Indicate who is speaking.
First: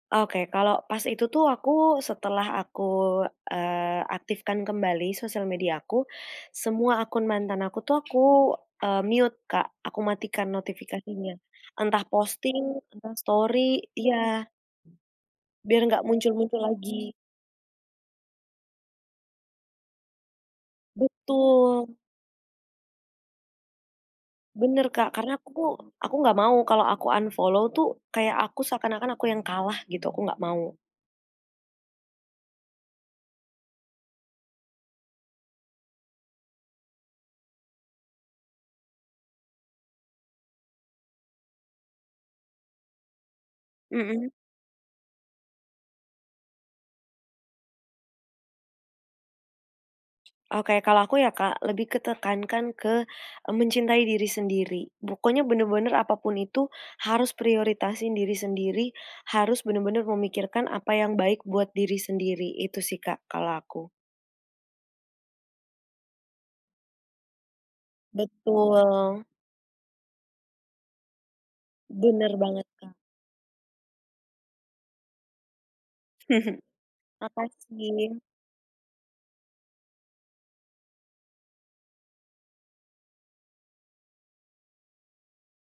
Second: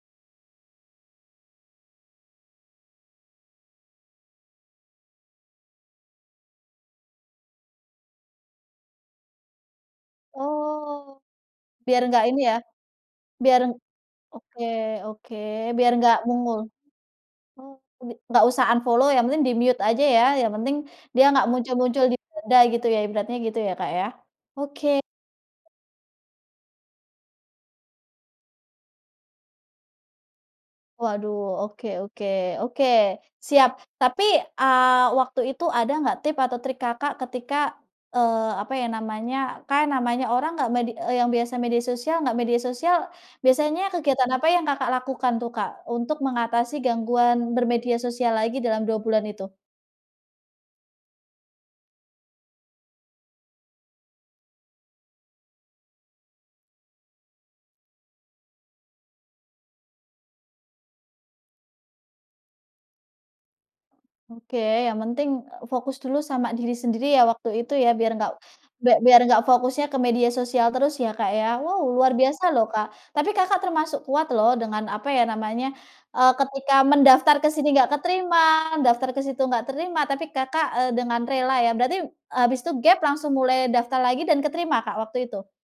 Speaker 1: Oke, kalau pas itu tuh, aku setelah aku, eee, aktifkan kembali sosial mediaku, semua akun mantan aku tuh, aku, eee, mute Kak, aku matikan
Speaker 2: Oh,
Speaker 1: notifikasinya.
Speaker 2: biar
Speaker 1: Entah
Speaker 2: nggak ini ya,
Speaker 1: posting, entah
Speaker 2: biar
Speaker 1: story iya.
Speaker 2: oke oke,
Speaker 1: Biar
Speaker 2: biar
Speaker 1: nggak
Speaker 2: enggak
Speaker 1: muncul-muncul
Speaker 2: muncul.
Speaker 1: lagi.
Speaker 2: Oh, bi enggak usah unfollow, yang penting di-mute aja ya, yang penting dia enggak
Speaker 1: Betul.
Speaker 2: muncul-muncul di beranda gitu ya, ibaratnya. Gitu ya, Kak, ya? Oke.
Speaker 1: Benar Kak, karena aku aku nggak mau kalau aku unfollow tuh, kayak aku seakan-akan aku yang kalah gitu, aku nggak mau.
Speaker 2: Waduh, oke oke oke, siap. Tapi, eee, waktu itu ada nggak tip atau trik Kakak ketika, eee, apa ya namanya, kan namanya orang nggak medi eee, yang biasa media sosial nggak media sosial, biasanya kegiatan
Speaker 1: Mhm.
Speaker 2: apa yang Kakak lakukan tuh, Kak? Untuk mengatasi gangguan bermedia sosial lagi dalam 2 bulan itu?
Speaker 1: Oke, kalau aku ya, Kak, lebih ke tekankan ke, eee, mencintai diri sendiri, pokoknya bener-bener apa pun itu, harus prioritasin diri sendiri, harus bener-bener memikirkan apa yang baik buat diri sendiri, itu sih, Kak, kalau aku.
Speaker 2: Oke, yang penting, eee, fokus dulu sama diri sendiri ya, waktu itu ya, biar nggak bia biar
Speaker 1: Betul.
Speaker 2: nggak fokusnya ke media sosial terus ya, Kak, ya? Wow luar
Speaker 1: Bener
Speaker 2: biasa
Speaker 1: banget
Speaker 2: loh, Kak.
Speaker 1: Kak.
Speaker 2: Tapi Kakak termasuk kuat loh, dengan apa ya namanya, eee, ketika mendaftar ke sini nggak
Speaker 1: Makasih.
Speaker 2: keterima, daftar ke situ nggak terima, tapi Kakak, eee, dengan rela ya. Berarti habis itu gap, langsung mulai daftar lagi dan keterima Kak, waktu itu?